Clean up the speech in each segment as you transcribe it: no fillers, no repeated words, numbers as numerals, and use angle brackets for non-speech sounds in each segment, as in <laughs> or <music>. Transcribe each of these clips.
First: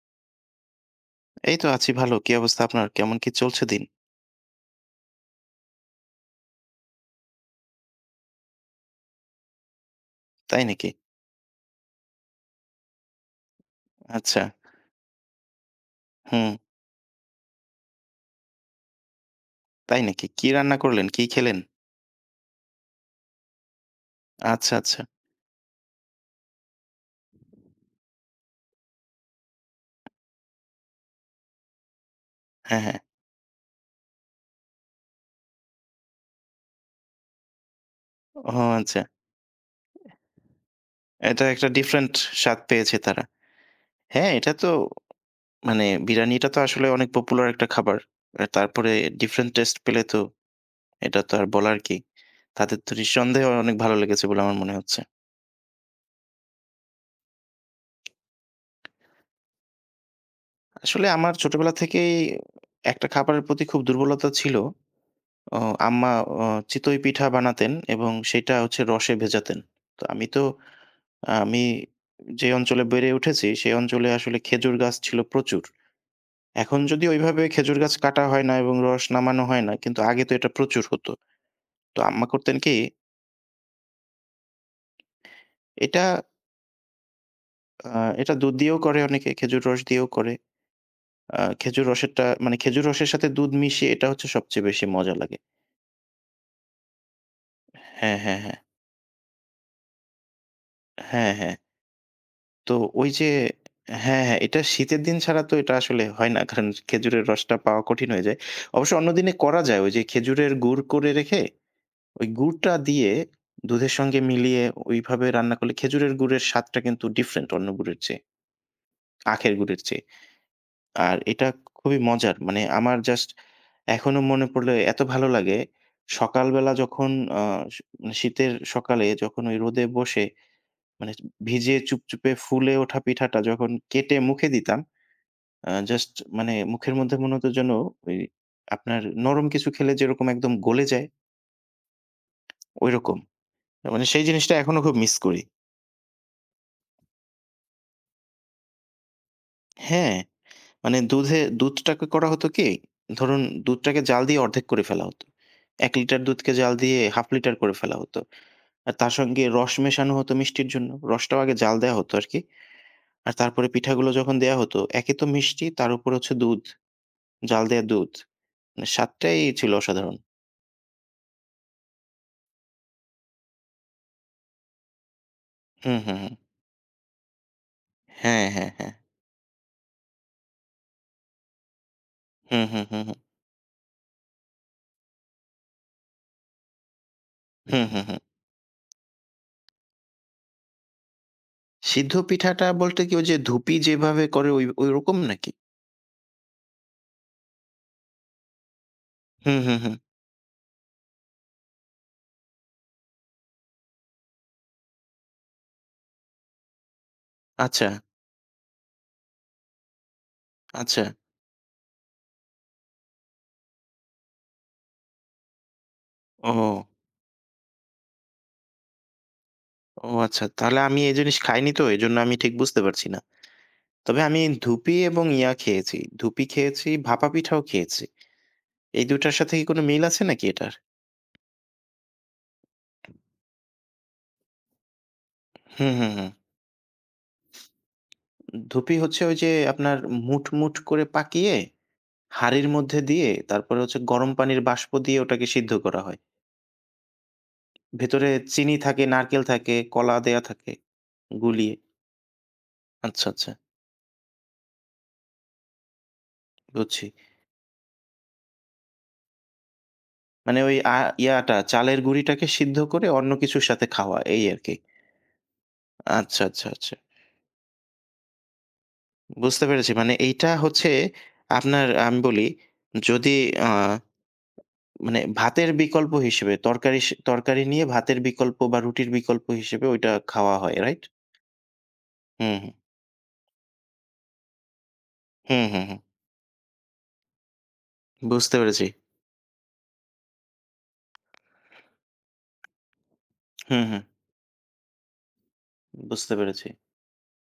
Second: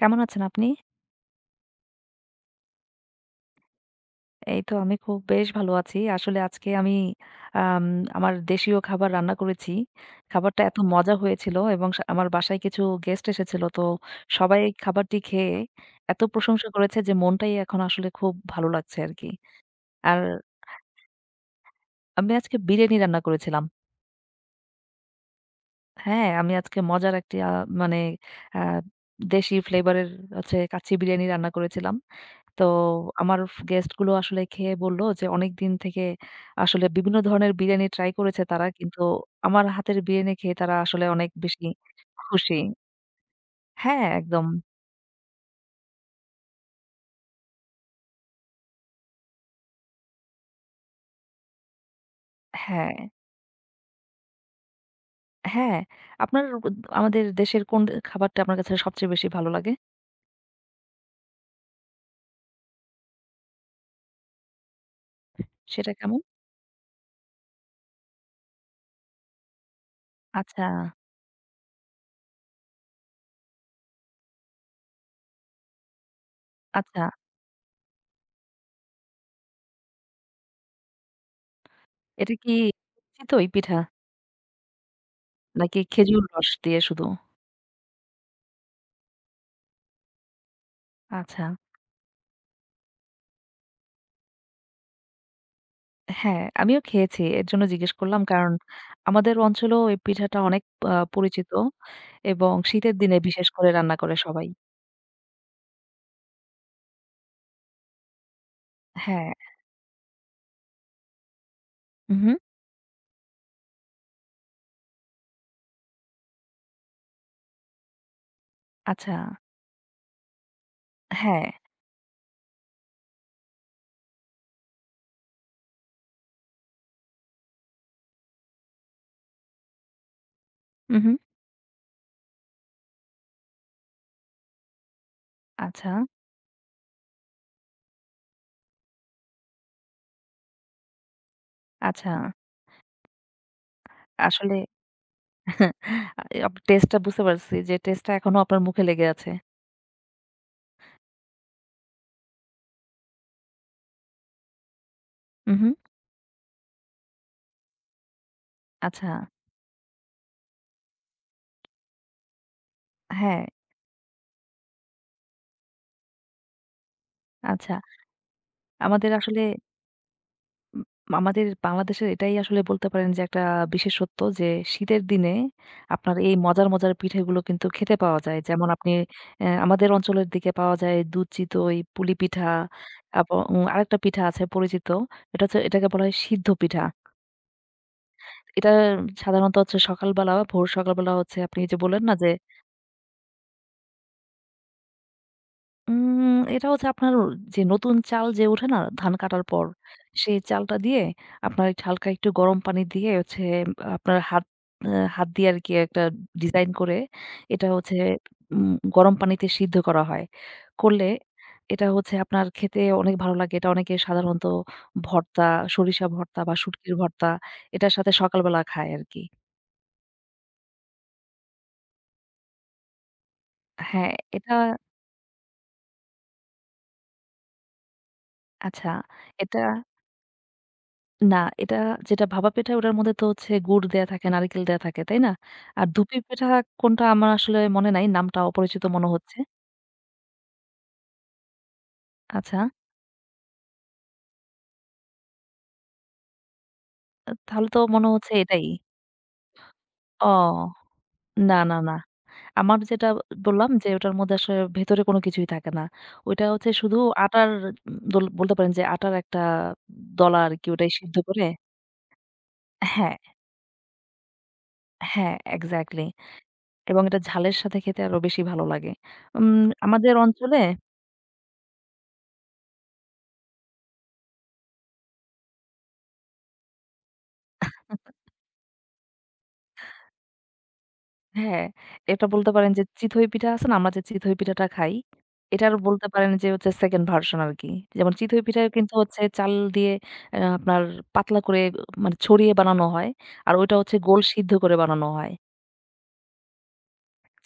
কেমন আছেন আপনি? এই তো আছি ভালো। কি অবস্থা আপনার? কেমন কি চলছে দিন? এই তো আমি খুব বেশ ভালো আছি। আসলে আজকে আমি আম আমার দেশীয় খাবার রান্না করেছি। তাই খাবারটা এত নাকি? মজা হয়েছিল এবং আমার বাসায় কিছু গেস্ট এসেছিল। তো আচ্ছা। সবাই এই খাবারটি খেয়ে এত হুম, প্রশংসা করেছে যে মনটাই এখন আসলে খুব ভালো লাগছে আরকি। তাই আর নাকি? কি রান্না করলেন? কি খেলেন? আমি আজকে বিরিয়ানি রান্না করেছিলাম। আচ্ছা, আচ্ছা। হ্যাঁ, আমি আজকে মজার একটি আ মানে আ দেশি ফ্লেভার এর হচ্ছে কাচ্চি বিরিয়ানি রান্না করেছিলাম। তো হ্যাঁ, হ্যাঁ। আমার গেস্ট গুলো আসলে খেয়ে বলল যে অনেকদিন থেকে আসলে বিভিন্ন ধরনের বিরিয়ানি ট্রাই করেছে ও তারা আচ্ছা। কিন্তু আমার হাতের বিরিয়ানি খেয়ে তারা আসলে অনেক এটা বেশি একটা ডিফারেন্ট খুশি। স্বাদ পেয়েছে তারা। হ্যাঁ, হ্যাঁ, একদম। এটা তো মানে বিরিয়ানিটা তো আসলে অনেক পপুলার একটা খাবার। তারপরে ডিফারেন্ট টেস্ট পেলে তো এটা তো আর বলার কি? তাদের তো হ্যাঁ, নিঃসন্দেহে অনেক ভালো লেগেছে বলে আমার মনে হচ্ছে। হ্যাঁ। আপনার আমাদের দেশের কোন খাবারটা আপনার কাছে সবচেয়ে বেশি ভালো লাগে? আসলে আমার ছোটবেলা থেকেই একটা খাবারের প্রতি খুব দুর্বলতা ছিল। অ সেটা আম্মা কেমন? অ চিতই পিঠা বানাতেন এবং সেটা হচ্ছে রসে ভেজাতেন। তো আমি তো আচ্ছা, আমি যে অঞ্চলে বেড়ে উঠেছি, সেই অঞ্চলে আসলে খেজুর গাছ ছিল প্রচুর। এখন আচ্ছা। যদি ওইভাবে খেজুর গাছ কাটা হয় না এবং রস নামানো হয় না, কিন্তু আগে তো এটা প্রচুর হতো। তো আম্মা এটা কি করতেন কি, চিতই পিঠা নাকি এটা খেজুর রস দিয়ে শুধু? আ এটা দুধ দিয়েও করে অনেকে, খেজুর রস দিয়েও করে। আচ্ছা। খেজুর রসেরটা মানে খেজুর রসের সাথে দুধ মিশিয়ে এটা হচ্ছে সবচেয়ে বেশি মজা লাগে। হ্যাঁ, আমিও খেয়েছি। এর জন্য জিজ্ঞেস হ্যাঁ, করলাম। হ্যাঁ, কারণ হ্যাঁ। আমাদের অঞ্চলেও এই পিঠাটা অনেক হ্যাঁ, পরিচিত হ্যাঁ। এবং তো শীতের ওই দিনে যে বিশেষ করে রান্না করে হ্যাঁ, হ্যাঁ, সবাই। এটা শীতের দিন ছাড়া তো এটা আসলে হয় না। কারণ খেজুরের রসটা পাওয়া কঠিন হয়ে যায়। অবশ্য অন্য হ্যাঁ। দিনে করা যায়। ওই যে খেজুরের গুড় করে রেখে, ওই উহু, গুড়টা দিয়ে দুধের সঙ্গে মিলিয়ে ওইভাবে রান্না করলে খেজুরের গুড়ের স্বাদটা কিন্তু ডিফারেন্ট অন্য গুড়ের চেয়ে, আচ্ছা। আখের গুড়ের চেয়ে। আর এটা হ্যাঁ। খুবই মজার। মানে আমার জাস্ট এখনো মনে পড়লে এত ভালো লাগে। সকালবেলা যখন আ শ মানে শীতের সকালে যখন ওই রোদে বসে মানে উহু, ভিজে চুপচুপে ফুলে ওঠা পিঠাটা যখন কেটে মুখে দিতাম আচ্ছা, জাস্ট মানে মুখের মধ্যে মনে হতো যেন ওই আপনার নরম কিছু খেলে যেরকম একদম গলে যায়, আচ্ছা। ঐরকম। মানে সেই জিনিসটা আসলে এখনো খুব মিস করি। টেস্ট টা বুঝতে পারছি যে টেস্ট টা এখনো আপনার মুখে লেগে আছে। হ্যাঁ, মানে দুধে দুধটাকে করা হতো কি, ধরুন দুধটাকে জাল দিয়ে অর্ধেক করে ফেলা হতো। উহু, ১ লিটার দুধকে জাল দিয়ে 1/2 লিটার করে ফেলা হতো। আর আচ্ছা। তার সঙ্গে রস মেশানো হতো মিষ্টির জন্য। রসটাও আগে জাল দেয়া হতো আরকি। আর হ্যাঁ, তারপরে পিঠাগুলো যখন দেয়া হতো, একে তো মিষ্টি, তার উপর হচ্ছে দুধ, জাল আচ্ছা। দেয়া দুধ। মানে আমাদের স্বাদটাই আসলে ছিল অসাধারণ। উম আমাদের বাংলাদেশের এটাই আসলে বলতে পারেন যে একটা বিশেষত্ব যে শীতের দিনে হুম, হুম, আপনার হুম। এই মজার, মজার পিঠেগুলো কিন্তু খেতে পাওয়া যায়। হ্যাঁ, যেমন হ্যাঁ, আপনি হ্যাঁ। আমাদের অঞ্চলের দিকে পাওয়া যায় দুধ চিতই, পুলি পিঠা, হুম, হুম, হুম, হুম। তারপর আরেকটা পিঠা আছে পরিচিত। এটা হচ্ছে এটাকে বলা হয় সিদ্ধ পিঠা। হুম, হুম, হুম। এটা সাধারণত হচ্ছে সকালবেলা, ভোর সকালবেলা হচ্ছে আপনি এই যে বললেন সিদ্ধ না যে পিঠাটা বলতে কি ওই যে ধুপি যেভাবে করে ওই ওইরকম নাকি? এটা হচ্ছে আপনার যে নতুন চাল যে ওঠে না ধান কাটার হুম, পর, হুম, হুম। সেই চালটা দিয়ে আপনার একটু হালকা একটু গরম পানি দিয়ে হচ্ছে আপনার হাত আ হাত দিয়ে আরকি একটা ডিজাইন করে এটা আচ্ছা, হচ্ছে গরম পানিতে সিদ্ধ করা হয়। আচ্ছা। করলে এটা হচ্ছে আপনার খেতে অনেক ভালো লাগে। এটা অনেকে সাধারণত ভর্তা, সরিষা ভর্তা বা ও, শুটকির ভর্তা এটার সাথে সকালবেলা খায় আরকি। ও আচ্ছা। তাহলে আমি এই জিনিস খাইনি তো এজন্য আমি ঠিক বুঝতে পারছি না। হ্যাঁ, তবে আমি এটা ধুপি এবং ইয়া খেয়েছি। ধুপি খেয়েছি, ভাপা পিঠাও খেয়েছি। আচ্ছা, এই ২ টার সাথে এটা কি কোনো মিল আছে নাকি এটার? না, এটা যেটা ভাপা পিঠা ওটার মধ্যে তো হচ্ছে গুড় দেয়া থাকে, নারিকেল দেয়া থাকে, তাই না? আর হুম, হুম, দুপি হুম। পিঠা কোনটা আমার আসলে মনে নাই, নামটা অপরিচিত ধুপি মনে হচ্ছে ওই হচ্ছে। যে আপনার মুঠ, মুঠ করে পাকিয়ে আচ্ছা, হাঁড়ির মধ্যে দিয়ে তারপরে হচ্ছে গরম পানির বাষ্প দিয়ে ওটাকে সিদ্ধ করা হয়। তাহলে তো মনে ভেতরে হচ্ছে এটাই। চিনি থাকে, নারকেল থাকে, কলা ও! দেয়া থাকে। না, গুলিয়ে। না, না। আমার যেটা আচ্ছা, আচ্ছা বললাম যে ওটার মধ্যে আসলে ভেতরে কোনো কিছুই থাকে না। ওইটা হচ্ছে শুধু বুঝছি। আটার দোল বলতে পারেন যে আটার একটা দলা মানে আরকি ওই ওটাই সিদ্ধ করে ইয়াটা চালের গুঁড়িটাকে সিদ্ধ করে হ্যাঁ, অন্য কিছুর সাথে খাওয়া এই আরকি। হ্যাঁ, এক্সাক্টলি আচ্ছা, আচ্ছা, আচ্ছা। এবং এটা ঝালের সাথে খেতে আরো বেশি ভালো লাগে। উম বুঝতে পেরেছি। মানে আমাদের এইটা অঞ্চলে হচ্ছে আপনার আমি বলি যদি আ মানে ভাতের বিকল্প হিসেবে তরকারি সে তরকারি নিয়ে ভাতের বিকল্প বা রুটির বিকল্প হিসেবে ওইটা খাওয়া হয়, রাইট? হ্যাঁ, এটা বলতে হুম, পারেন হুম। যে চিতই পিঠা আছে না? আমরা যে চিতই পিঠাটা খাই, হুম, এটার হুম, হুম। বলতে পারেন যে হচ্ছে 2nd ভার্সন আরকি। যেমন চিতই বুঝতে পিঠা পেরেছি। কিন্তু হচ্ছে চাল দিয়ে আপনার পাতলা করে মানে ছড়িয়ে বানানো হয়। আর ওইটা হুম, হচ্ছে হুম। গোল সিদ্ধ করে বানানো হয়। বুঝতে পেরেছি।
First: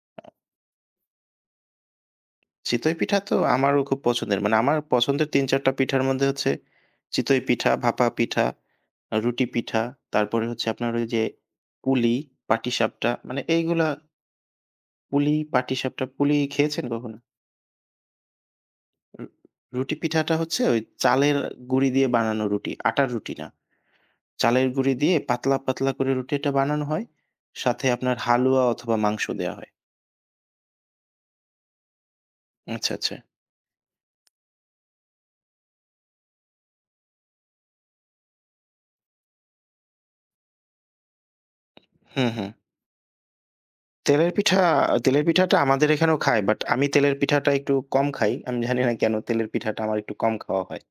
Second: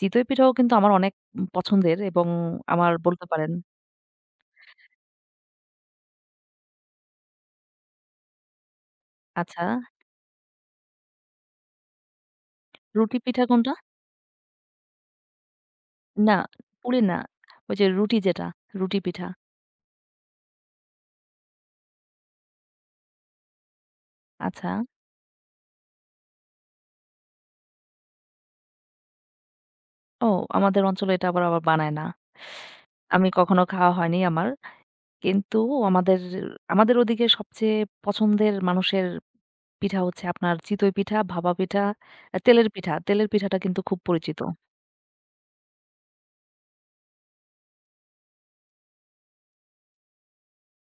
চিতই পিঠাও কিন্তু আমার অনেক পছন্দের এবং আমার চিতই পিঠা বলতে তো পারেন আমারও খুব পছন্দের। মানে আমার পছন্দের ৩-৪ টা পিঠার মধ্যে হচ্ছে চিতই পিঠা, ভাপা পিঠা, রুটি আচ্ছা, পিঠা, তারপরে হচ্ছে আপনার ওই যে পুলি, পাটিসাপটা রুটি মানে পিঠা কোনটা? এইগুলা পুলি, পাটিসাপটা পুলি না, খেয়েছেন পুলি কখনো? না। ওই যে রুটি যেটা, রুটি রু পিঠা। রুটি পিঠাটা হচ্ছে ওই চালের গুঁড়ি দিয়ে বানানো রুটি, আটার রুটি না। চালের আচ্ছা। গুঁড়ি দিয়ে পাতলা, পাতলা করে রুটিটা বানানো হয়। সাথে আপনার হালুয়া অথবা মাংস দেয়া হয়। ও আমাদের অঞ্চলে এটা আবার আবার বানায় না। আচ্ছা, আচ্ছা। আমি কখনো খাওয়া হয়নি আমার। কিন্তু আমাদের আমাদের ওদিকে সবচেয়ে পছন্দের মানুষের পিঠা হচ্ছে আপনার চিতই পিঠা, ভাপা পিঠা, হুম, হুম। তেলের পিঠা। তেলের পিঠাটা কিন্তু খুব তেলের পরিচিত। পিঠা তেলের পিঠাটা আমাদের এখানেও খায়। বাট আমি তেলের পিঠাটা একটু কম খাই। আমি জানি না কেন তেলের পিঠাটা আমার একটু কম খাওয়া হয়।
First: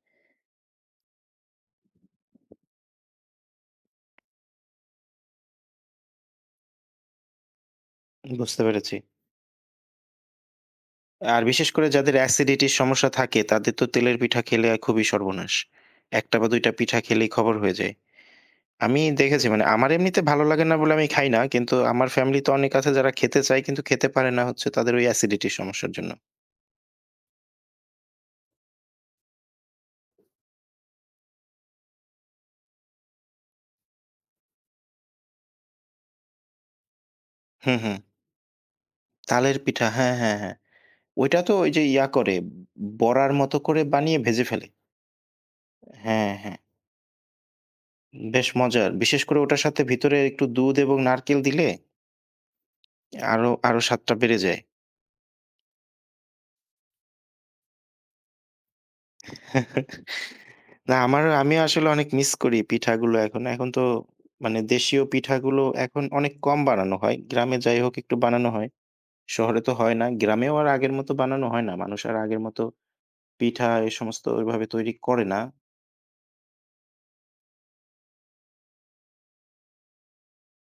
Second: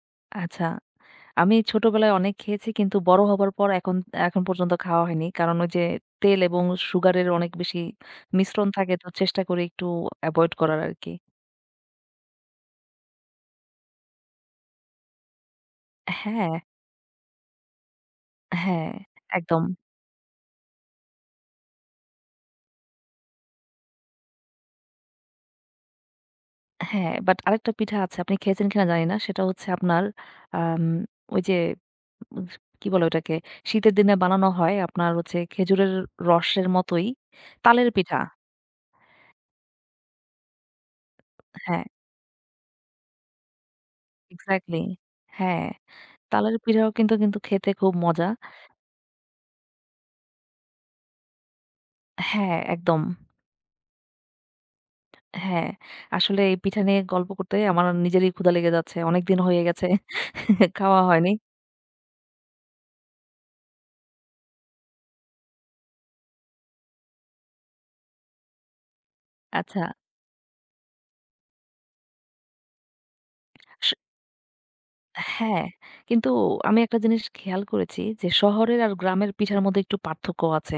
আচ্ছা, আমি ছোটবেলায় অনেক খেয়েছি কিন্তু বড় হবার পর এখন এখন পর্যন্ত খাওয়া হয়নি। কারণ ওই যে তেল এবং সুগারের অনেক বেশি বুঝতে মিশ্রণ থাকে পেরেছি। তো চেষ্টা করি একটু এভয়েড করার আরকি। আর বিশেষ করে যাদের অ্যাসিডিটির সমস্যা থাকে তাদের তো তেলের পিঠা খেলে খুবই সর্বনাশ। ১ টা বা হ্যাঁ, ২ টা পিঠা খেলেই খবর হয়ে যায়। হ্যাঁ, আমি দেখেছি একদম। মানে আমার এমনিতে ভালো লাগে না বলে আমি খাই না। কিন্তু আমার ফ্যামিলিতে অনেক আছে যারা খেতে চায় কিন্তু খেতে পারে না হচ্ছে তাদের ওই অ্যাসিডিটির সমস্যার জন্য। হ্যাঁ, বাট আরেকটা পিঠা আছে আপনি খেয়েছেন কিনা জানি না। সেটা হচ্ছে আপনার আম ওই যে উস কি বলে ওটাকে? শীতের দিনে বানানো হয় আপনার হচ্ছে খেজুরের রসের মতোই হুম, তালের হুম। পিঠা। তালের পিঠা হ্যাঁ, হ্যাঁ, হ্যাঁ। ওইটা তো ওই হ্যাঁ, যে ইয়া করে বড়ার মতো করে বানিয়ে ভেজে ফেলে। এক্সাক্টলি। হ্যাঁ, হ্যাঁ, হ্যাঁ। তালের পিঠাও কিন্তু, কিন্তু খেতে খুব মজা। বেশ মজার। বিশেষ করে ওটার সাথে ভিতরে একটু দুধ এবং নারকেল দিলে হ্যাঁ, একদম। আরো, আরো স্বাদটা বেড়ে যায়। হ্যাঁ, আসলে এই পিঠা নিয়ে গল্প করতে আমার নিজেরই ক্ষুধা লেগে যাচ্ছে। অনেকদিন হয়ে গেছে <laughs> <laughs> না খাওয়া আমার হয়নি। আমি আসলে অনেক মিস করি পিঠাগুলো এখন। এখন তো মানে দেশীয় পিঠাগুলো এখন অনেক কম বানানো হয়। গ্রামে যাই হোক একটু বানানো হয়। শহরে তো আচ্ছা। হয় না। গ্রামেও আর আগের মতো বানানো হয় না। মানুষ আর আগের মতো পিঠা এ স সমস্ত ওইভাবে তৈরি করে না। হ্যাঁ, কিন্তু আমি একটা জিনিস খেয়াল করেছি যে শহরের আর গ্রামের পিঠার মধ্যে একটু পার্থক্য আছে।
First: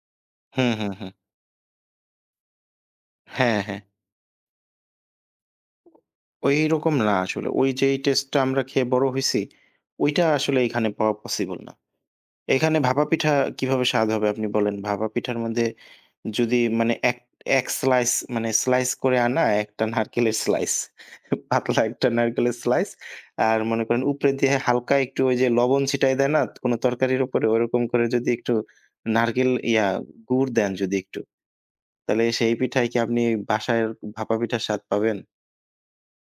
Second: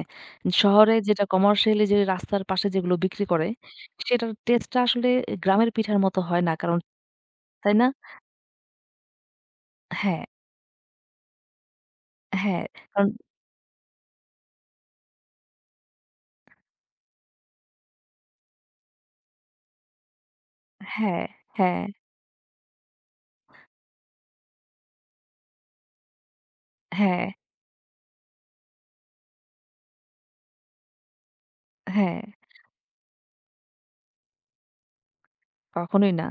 হুম, হুম, শহরে হুম। যেটা কমার্শিয়ালি যে রাস্তার পাশে যেগুলো বিক্রি করে, হ্যাঁ, হ্যাঁ। সেটার টেস্টটা আসলে গ্রামের পিঠার মতো হয় না। কারণ ওইরকম না আসলে। ওই তাই না? যেই টেস্টটা আমরা খেয়ে বড় হইছি, হ্যাঁ, ওইটা আসলে এখানে পাওয়া পসিবল না। হ্যাঁ, এখানে ভাপা কারণ পিঠা কিভাবে স্বাদ হবে আপনি বলেন? ভাপা পিঠার মধ্যে যদি মানে এক এক স্লাইস মানে স্লাইস করে আনা একটা নারকেলের স্লাইস। হ্যাঁ, পাতলা হ্যাঁ, একটা নারকেলের স্লাইস। আর মনে করেন উপরে দিয়ে হালকা একটু ওই যে লবণ ছিটায় দেয় না কোনো তরকারির হ্যাঁ, উপরে? ওরকম করে যদি একটু নারকেল ইয়া গুড় দেন যদি একটু, হ্যাঁ। তাহলে সেই পিঠায় কি আপনি বাসায় ভাপা পিঠার স্বাদ পাবেন? কখনোই না।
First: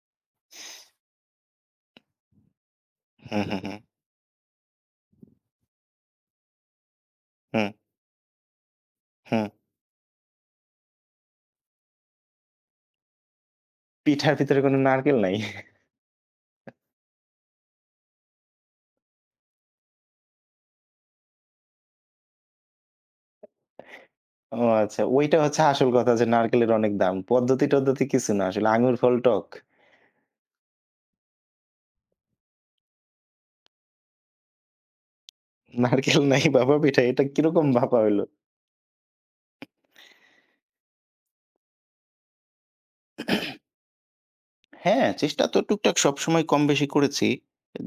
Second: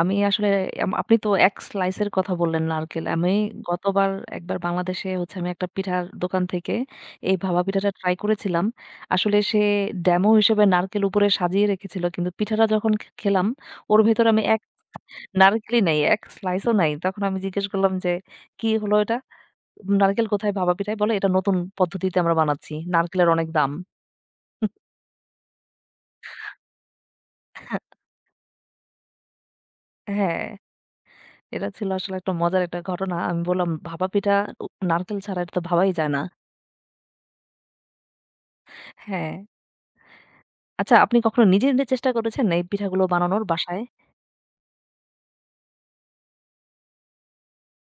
আমি আসলে আপনি তো এক স্লাইসের কথা বললেন নারকেল। আমি হুম, হুম, হুম, গতবার একবার বাংলাদেশে হচ্ছে আমি একটা পিঠার দোকান থেকে এই ভাপা হুম, পিঠাটা ট্রাই করেছিলাম। আসলে হুম। সে ডেমো হিসেবে নারকেল উপরে সাজিয়ে রেখেছিল। কিন্তু পিঠাটা যখন খেলাম ওর ভেতরে পিঠার আমি ভিতরে এক কোনো নারকেল নাই। নারকেলই নাই, এক স্লাইসও নাই। তখন আমি জিজ্ঞেস করলাম যে, "কি হলো এটা? নারকেল কোথায় ভাপা পিঠায়?" বলে, "এটা নতুন পদ্ধতিতে আমরা বানাচ্ছি। নারকেলের অনেক দাম।" ও আচ্ছা। ওইটা হচ্ছে আসল কথা যে নারকেলের অনেক দাম। পদ্ধতি-টদ্ধতি কিছু না আসলে। আঙুর ফল টক। হ্যাঁ। এটা ছিল আসলে একটা মজার একটা ঘটনা। আমি বললাম ভাপা পিঠা নারকেল ছাড়া এটা তো ভাবাই যায় নারকেল না। নাই ভাপা পিঠা। এটা কিরকম ভাপা হইল? হ্যাঁ। আচ্ছা আপনি কখনো নিজে, নিজে চেষ্টা করেছেন এই পিঠাগুলো বানানোর বাসায়? হ্যাঁ, চেষ্টা তো টুকটাক সবসময় কম বেশি করেছি।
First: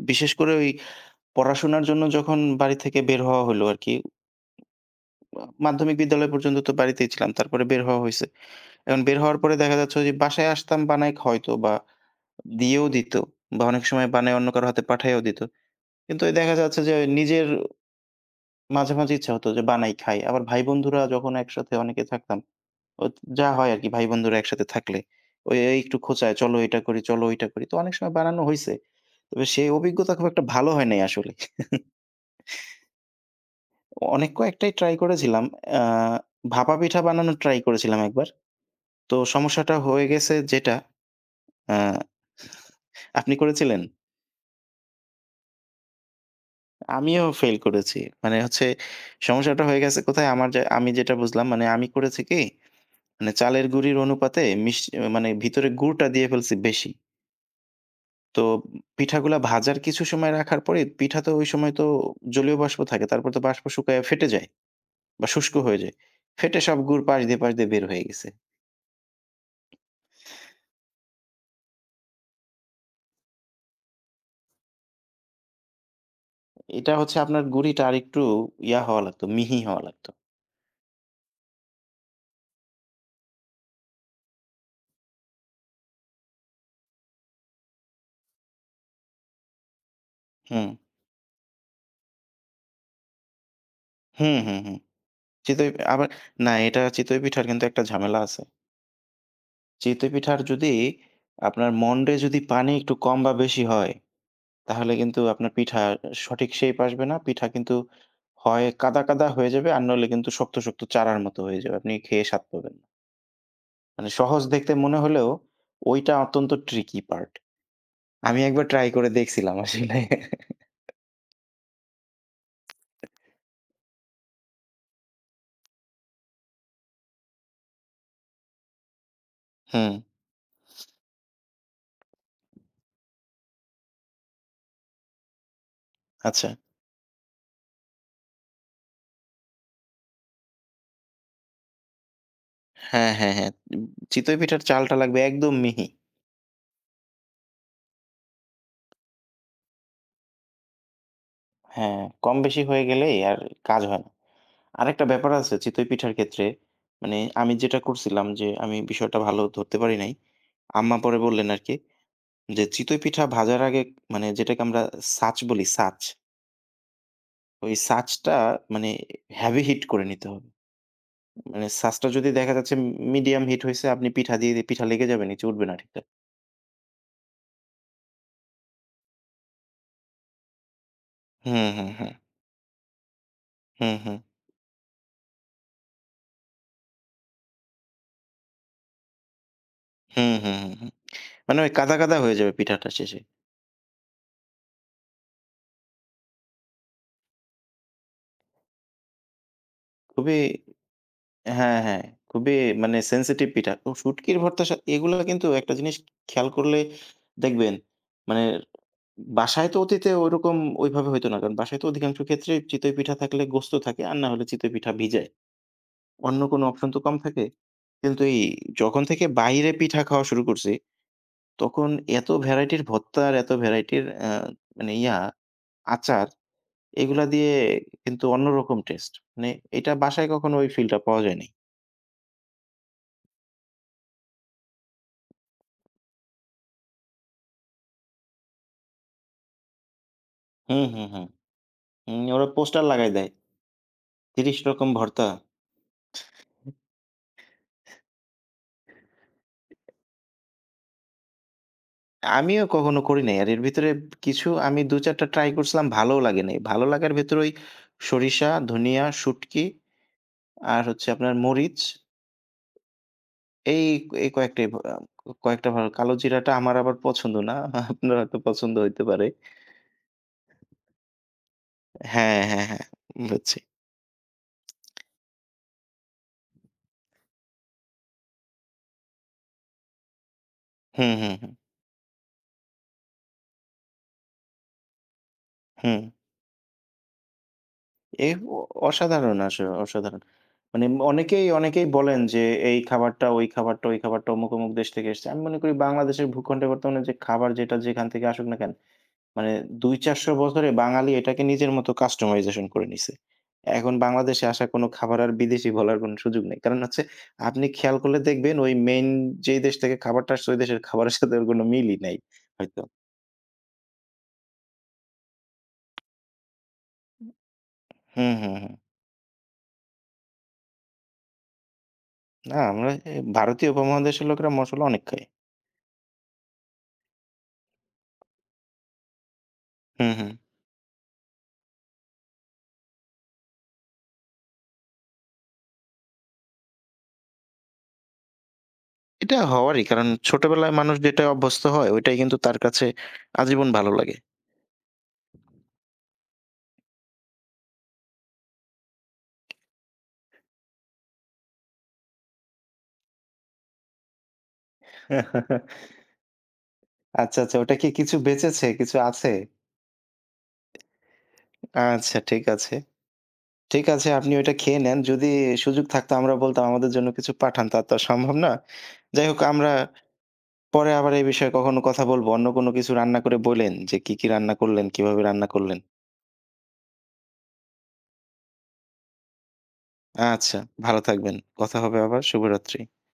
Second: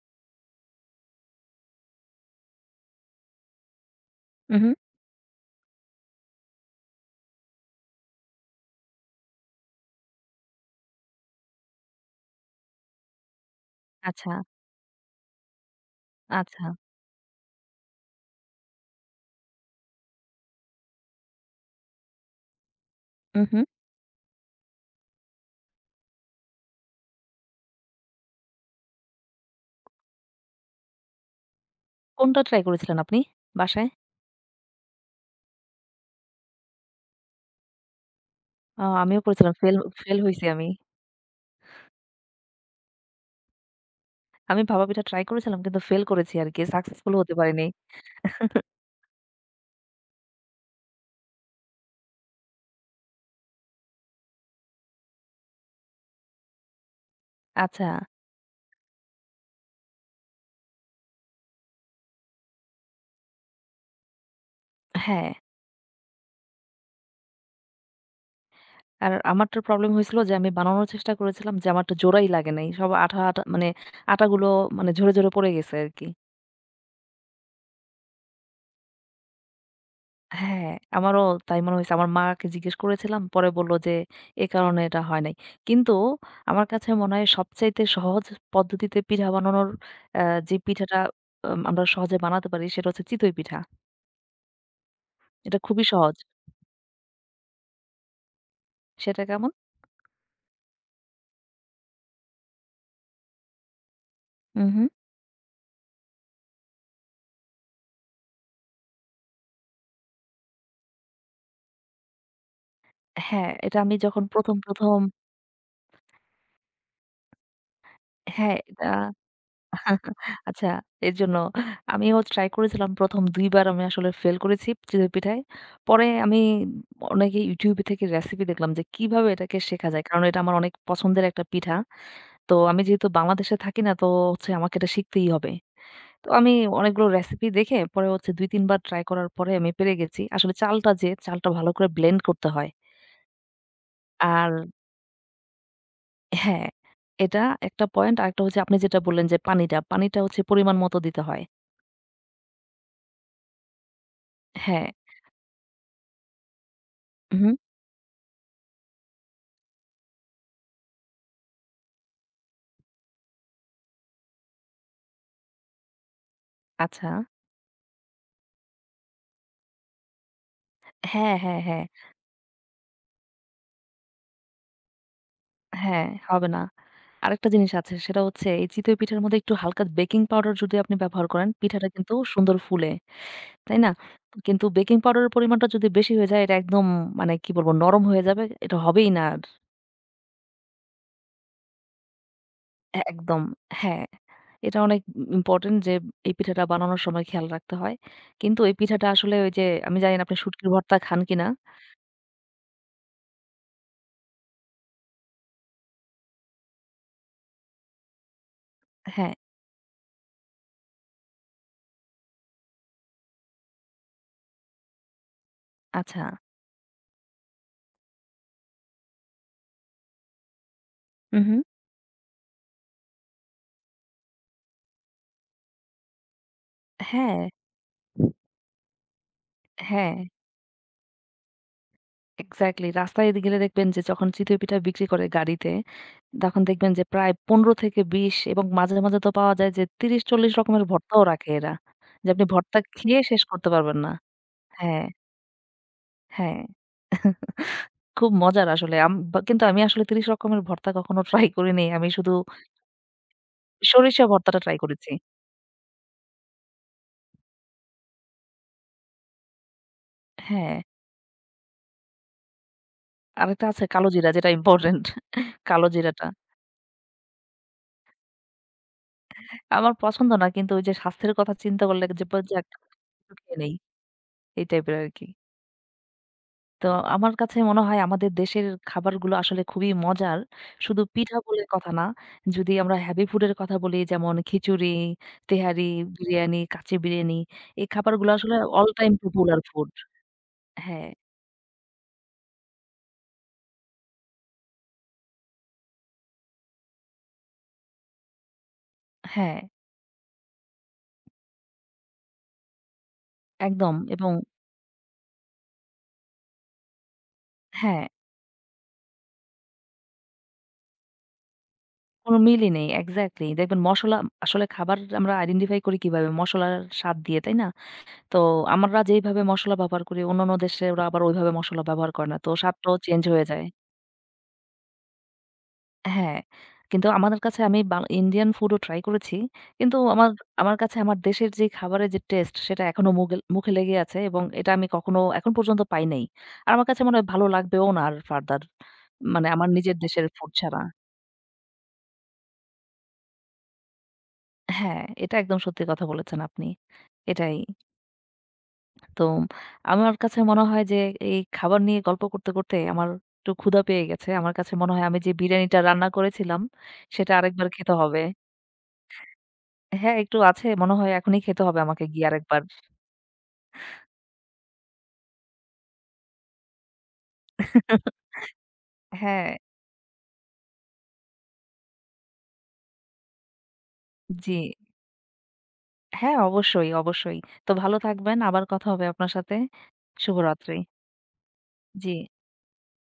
বিশেষ করে ওই পড়াশোনার জন্য যখন বাড়ি থেকে বের হওয়া হলো আরকি। উহু। মাধ্যমিক বিদ্যালয় পর্যন্ত তো বাড়িতেই ছিলাম। তারপরে বের হওয়া হইছে। এখন বের হওয়ার পরে দেখা যাচ্ছে যে বাসায় আসতাম বানায় হয়তো বা দিয়েও দিত বা অনেক সময় আচ্ছা, বানায় অন্য কারো হাতে পাঠাইয়াও দিত। কিন্তু ওই দেখা আচ্ছা। যাচ্ছে যে নিজের মাঝে, মাঝে ইচ্ছা হতো যে বানাই খাই। আবার ভাই-বন্ধুরা যখন একসাথে অনেকে থাকতাম, ওত যা উহু। হয় আরকি ভাই-বন্ধুরা একসাথে থাকলে। ওই এই একটু খোঁচায়, "চলো এটা করি, চলো ওইটা করি।" তো অনেক সময় বানানো হইছে। তবে সেই অভিজ্ঞতা খুব একটা ভালো হয় নাই আসলে। কোনটা ট্রাই করেছিলেন আপনি বাসায়? অনেক কয়েকটাই ট্রাই করেছিলাম। আ ভাপা পিঠা বানানোর ট্রাই করেছিলাম একবার। তো আমিও করেছিলাম। সমস্যাটা ফেল হয়ে ফেল গেছে হইছি আমি। যেটা আ আপনি করেছিলেন? আমি ভাপা পিঠা ট্রাই করেছিলাম কিন্তু ফেল করেছি আরকি। সাকসেসফুল আমিও হতে ফেইল পারিনি। করেছি। মানে হচ্ছে সমস্যাটা হয়ে গেছে কোথায়? আমার যে আমি যেটা বুঝলাম মানে আমি করেছি কি মানে চালের গুঁড়ির অনুপাতে মানে ভিতরে গুড়টা দিয়ে ফেলছি বেশি। আচ্ছা, তো পিঠাগুলা ভাজার কিছু সময় রাখার পরে পিঠা তো ওই সময় তো জলীয় বাষ্প থাকে। তারপর তো বাষ্প শুকায়া ফেটে যায় বা হ্যাঁ। শুষ্ক হয়ে যায়। ফেটে সব গুড় পাশ দিয়ে, পাশ দিয়ে বের হয়ে গেছে। আর আমারটার প্রবলেম হয়েছিল যে আমি বানানোর চেষ্টা করেছিলাম যে আমারটা জোড়াই লাগে নাই। সব আঠা, আঠা মানে আটাগুলো মানে ঝরে, ঝরে পড়ে গেছে আরকি। এটা হচ্ছে আপনার গুঁড়িটা আরেকটু ইয়া হওয়া লাগতো, মিহি হওয়া লাগতো। হ্যাঁ, আমারও তাই মনে হইছে। আমার মাকে জিজ্ঞেস করেছিলাম। পরে বলল যে, "এ কারণে এটা হয় নাই।" কিন্তু আমার কাছে মনে হয় সবচাইতে সহজ পদ্ধতিতে পিঠা বানানোর যে হুম। পিঠাটা আমরা সহজে বানাতে পারি সেটা হচ্ছে চিতই পিঠা। হুম, হুম, হুম। এটা চিতই খুবই আবার সহজ। না এটা চিতই পিঠার কিন্তু একটা ঝামেলা আছে। সেটা কেমন? চিতই পিঠার যদি আপনার মন্ডে যদি পানি একটু কম বা বেশি হয় হুম, হুম। তাহলে কিন্তু আপনার পিঠা সঠিক শেপ আসবে না। পিঠা কিন্তু হয় কাদা, কাদা হয়ে যাবে আর নইলে কিন্তু শক্ত, শক্ত চারার মতো হয়ে যাবে। আপনি খেয়ে স্বাদ পাবেন না। হ্যাঁ, এটা আমি মানে যখন সহজ ১ম, দেখতে মনে ১ম হলেও ওইটা অত্যন্ত ট্রিকি পার্ট। আমি হ্যাঁ, একবার ট্রাই এটা করে দেখছিলাম আসলে। আচ্ছা, এর জন্য আমিও ট্রাই করেছিলাম ১ম ২ বার আমি আসলে ফেল করেছি চিতই পিঠায়। পরে আমি অনেকে YouTube থেকে রেসিপি দেখলাম যে কিভাবে এটাকে শেখা হুম, যায়। কারণ এটা আমার অনেক পছন্দের একটা পিঠা। তো আমি যেহেতু বাংলাদেশে থাকি না তো হচ্ছে আমাকে এটা শিখতেই হবে। তো আচ্ছা। আমি অনেকগুলো রেসিপি দেখে পরে হচ্ছে ২-৩ বার ট্রাই করার পরে আমি পেরে গেছি। আসলে চালটা যে চালটা ভালো করে ব্লেন্ড করতে হয়। হ্যাঁ, হ্যাঁ, হ্যাঁ। চিতই আর পিঠার চালটা লাগবে একদম মিহি। হ্যাঁ, এটা একটা পয়েন্ট। আরেকটা হচ্ছে আপনি যেটা বললেন যে পানিটা, পানিটা হচ্ছে পরিমাণ মতো দিতে হয়। হ্যাঁ, কম বেশি হয়ে গেলেই আর কাজ হয় না। হ্যাঁ। আরেকটা ব্যাপার আছে চিতই পিঠার ক্ষেত্রে, মানে আমি হুম। যেটা করছিলাম যে আমি বিষয়টা ভালো ধরতে পারি নাই। আম্মা পরে বললেন আরকি। যে চিতই পিঠা ভাজার আগে মানে যেটাকে আমরা ছাঁচ বলি ছাঁচ। আচ্ছা। ওই ছাঁচটা মানে হেভি হিট করে নিতে হবে। হ্যাঁ, হ্যাঁ, মানে হ্যাঁ, ছাঁচটা যদি দেখা যাচ্ছে মিডিয়াম হিট হইছে আপনি পিঠা দিয়ে পিঠা লেগে যাবে নিচে উঠবে না ঠিকঠাক। হ্যাঁ, হবে না। আরেকটা জিনিস আছে সেটা হচ্ছে এই চিতই পিঠার মধ্যে একটু হালকা বেকিং পাউডার যদি আপনি ব্যবহার করেন, হুম, পিঠাটা হুম, হুম। কিন্তু সুন্দর ফুলে, তাই না? হুম, হুম। কিন্তু বেকিং পাউডারের পরিমাণটা যদি বেশি হয়ে যায় এটা একদম মানে কি বলবো নরম হয়ে যাবে। এটা হবেই না আর। হুম, হুম, হুম, হুম। হুম। মানে ওই কাদা, কাদা হয়ে যাবে পিঠাটা এ শেষে। একদম হ্যাঁ। এটা অনেক ইম্পোর্টেন্ট যে এই পিঠাটা বানানোর সময় খেয়াল রাখতে হয়। কিন্তু এই পিঠাটা আসলে ওই যে আমি জানি না খুবই আপনি শুটকির ভর্তা খান কিনা? হ্যাঁ, হ্যাঁ। খুবই মানে সেনসিটিভ পিঠা। তো শুটকির ভর্তার সা এগুলা কিন্তু একটা জিনিস খেয়াল করলে দেখবেন মানে হ্যাঁ, বাসায় তো অতীতে ওইরকম ওইভাবে হইতো না। কারণ বাসায় তো অধিকাংশ ক্ষেত্রেই চিতই পিঠা থাকলে গোস্ত থাকে আর না হলে চিতই পিঠা ভিজায়। আচ্ছা। অন্য কোনো অপশন তো কম থাকে। কিন্তু এই যখন থেকে বাইরে পিঠা খাওয়া শুরু করছি, হু, হু। তখন এত ভ্যারাইটির ভর্তা আর এত ভ্যারাইটির মানে ইয়া আচার এগুলা হ্যাঁ, দিয়ে কিন্তু অন্যরকম টেস্ট। মানে এটা হ্যাঁ। বাসায় কখনো ওই ফিলটা পাওয়া যায়নি। এক্সাক্টলি। রাস্তায় গেলে দেখবেন যে যখন চিতই পিঠা বিক্রি করে গাড়িতে, তখন দেখবেন যে প্রায় 15-20 এবং মাঝে, মাঝে তো পাওয়া যায় যে ৩০-৪০ হুম, রকমের হুম, ভর্তাও হুম। রাখে এরা। হুম, যে আপনি ওরা ভর্তা পোস্টার লাগায় খেয়ে দেয়। শেষ করতে পারবেন না। ৩০ রকম হ্যাঁ, ভর্তা। হ্যাঁ। খুব মজার আসলে। আম বা কিন্তু আমি আসলে ৩০ রকমের ভর্তা কখনো ট্রাই করিনি। আমি শুধু আমিও কখনো করি নাই। আর এর ভিতরে সরিষা কিছু ভর্তাটা ট্রাই আমি করেছি। ২-৪ টা ট্রাই করছিলাম ভালোও লাগে নাই। ভালো লাগার ভেতরে ওই সরিষা, ধনিয়া, শুঁটকি হ্যাঁ। আর হচ্ছে আপনার মরিচ আরেকটা আছে এই, এই কালোজিরা যেটা ইম্পোর্টেন্ট। কয়েকটা ভালো কালো কালোজিরাটা। জিরাটা আমার আবার পছন্দ না। <laughs> আপনার হয়তো পছন্দ হইতে পারে। আমার পছন্দ না কিন্তু ওই যে স্বাস্থ্যের কথা চিন্তা করলে যে হ্যাঁ, হ্যাঁ, যাক হ্যাঁ একটু খেয়ে বুঝছি। নেই। এই টাইপের আরকি। তো আমার কাছে মনে হয় আমাদের দেশের খাবারগুলো আসলে খুবই মজার। শুধু হুম, হুম, পিঠা হুম, বলে কথা না। যদি আমরা হেভি ফুডের কথা বলি যেমন খিচুড়ি, তেহারি, হুম। বিরিয়ানি, কাচ্চি বিরিয়ানি এই এ খাবারগুলো আসলে অ অল টাইম অসাধারণ পপুলার আসলে, ফুড। অসাধারণ। মানে হ্যাঁ, অনেকেই, অনেকেই বলেন যে এই খাবারটা, ওই খাবারটা, ওই খাবারটা অমুক, অমুক দেশ থেকে এসছে। আমি মনে করি বাংলাদেশের ভূখণ্ডে বর্তমানে যে খাবার যেটা যেখান থেকে আসুক না কেন, মানে হ্যাঁ, ২-৪০০ বছরে বাঙালি এটাকে নিজের মতো customization করে নিছে। এখন একদম এবং বাংলাদেশে আসা কোন খাবার আর বিদেশি বলার কোন সুযোগ নেই। কারণ হচ্ছে আপনি খেয়াল হ্যাঁ, করলে দেখবেন ওই মেইন যেই দেশ থেকে খাবারটা আসছে ওই দেশের খাবারের সাথে ওর কোন মিলই নাই কোন মিলই হয়তো। নেই। এক্সাক্টলি দেখবেন মসলা আসলে খাবার আমরা আইডেন্টিফাই করি কিভাবে? মসলার স্বাদ দিয়ে, তাই না? হুম, তো হুম, হুম। আমরা যেইভাবে মসলা ব্যবহার করি অন্যান্য দেশে ওরা আবার ওইভাবে মসলা ব্যবহার করে না। তো না আমরা স্বাদটাও চেঞ্জ হয়ে যায়। ভারতীয় উপমহাদেশের লোকেরা মসলা অনেক খায়। হ্যাঁ, কিন্তু আমাদের কাছে আমি বা ইন্ডিয়ান ফুডও ট্রাই করেছি। কিন্তু হুম, আমার হুম। আমার কাছে আমার দেশের যে খাবারের যে টেস্ট সেটা এখনো মুখে লেগে আছে এবং এটা আমি কখনো এখন পর্যন্ত পাই নাই। আর আমার কাছে মনে হয় ভালো লাগবেও না আর ফার্দার। এটা মানে আমার হওয়ারই। নিজের কারণ দেশের ফুড ছোটবেলায় ছাড়া। মানুষ যেটায় অভ্যস্ত হয়, ওইটাই কিন্তু তার কাছে আজীবন ভালো লাগে। হ্যাঁ, এটা একদম সত্যি কথা বলেছেন আপনি। এটাই। তো আমার কাছে মনে হয় যে এই খাবার নিয়ে গল্প করতে, করতে আমার একটু ক্ষুধা পেয়ে গেছে। আমার কাছে মনে হয় আমি যে বিরিয়ানিটা <laughs> রান্না করেছিলাম সেটা আচ্ছা, আচ্ছা। আরেকবার ওটা কি খেতে কিছু হবে। বেঁচেছে? কিছু আছে? হ্যাঁ, একটু আছে মনে হয় এখনই খেতে হবে আমাকে আচ্ছা গিয়ে ঠিক আরেকবার। আছে। ঠিক আছে, আপনি ওইটা খেয়ে নেন। যদি সুযোগ থাকতো আমরা বলতাম আমাদের জন্য কিছু পাঠান। তা তো আর সম্ভব না। যাই হোক হ্যাঁ, আমরা পরে আবার এই বিষয়ে কখনো কথা বলব। অন্য কোনো কিছু রান্না করে বইলেন যে কি, কি রান্না জি। করলেন, কিভাবে রান্না করলেন। হ্যাঁ, অবশ্যই, অবশ্যই। তো ভালো থাকবেন। আবার কথা হবে আপনার সাথে। আচ্ছা, শুভরাত্রি। ভালো থাকবেন। কথা হবে জি। আবার। শুভরাত্রি।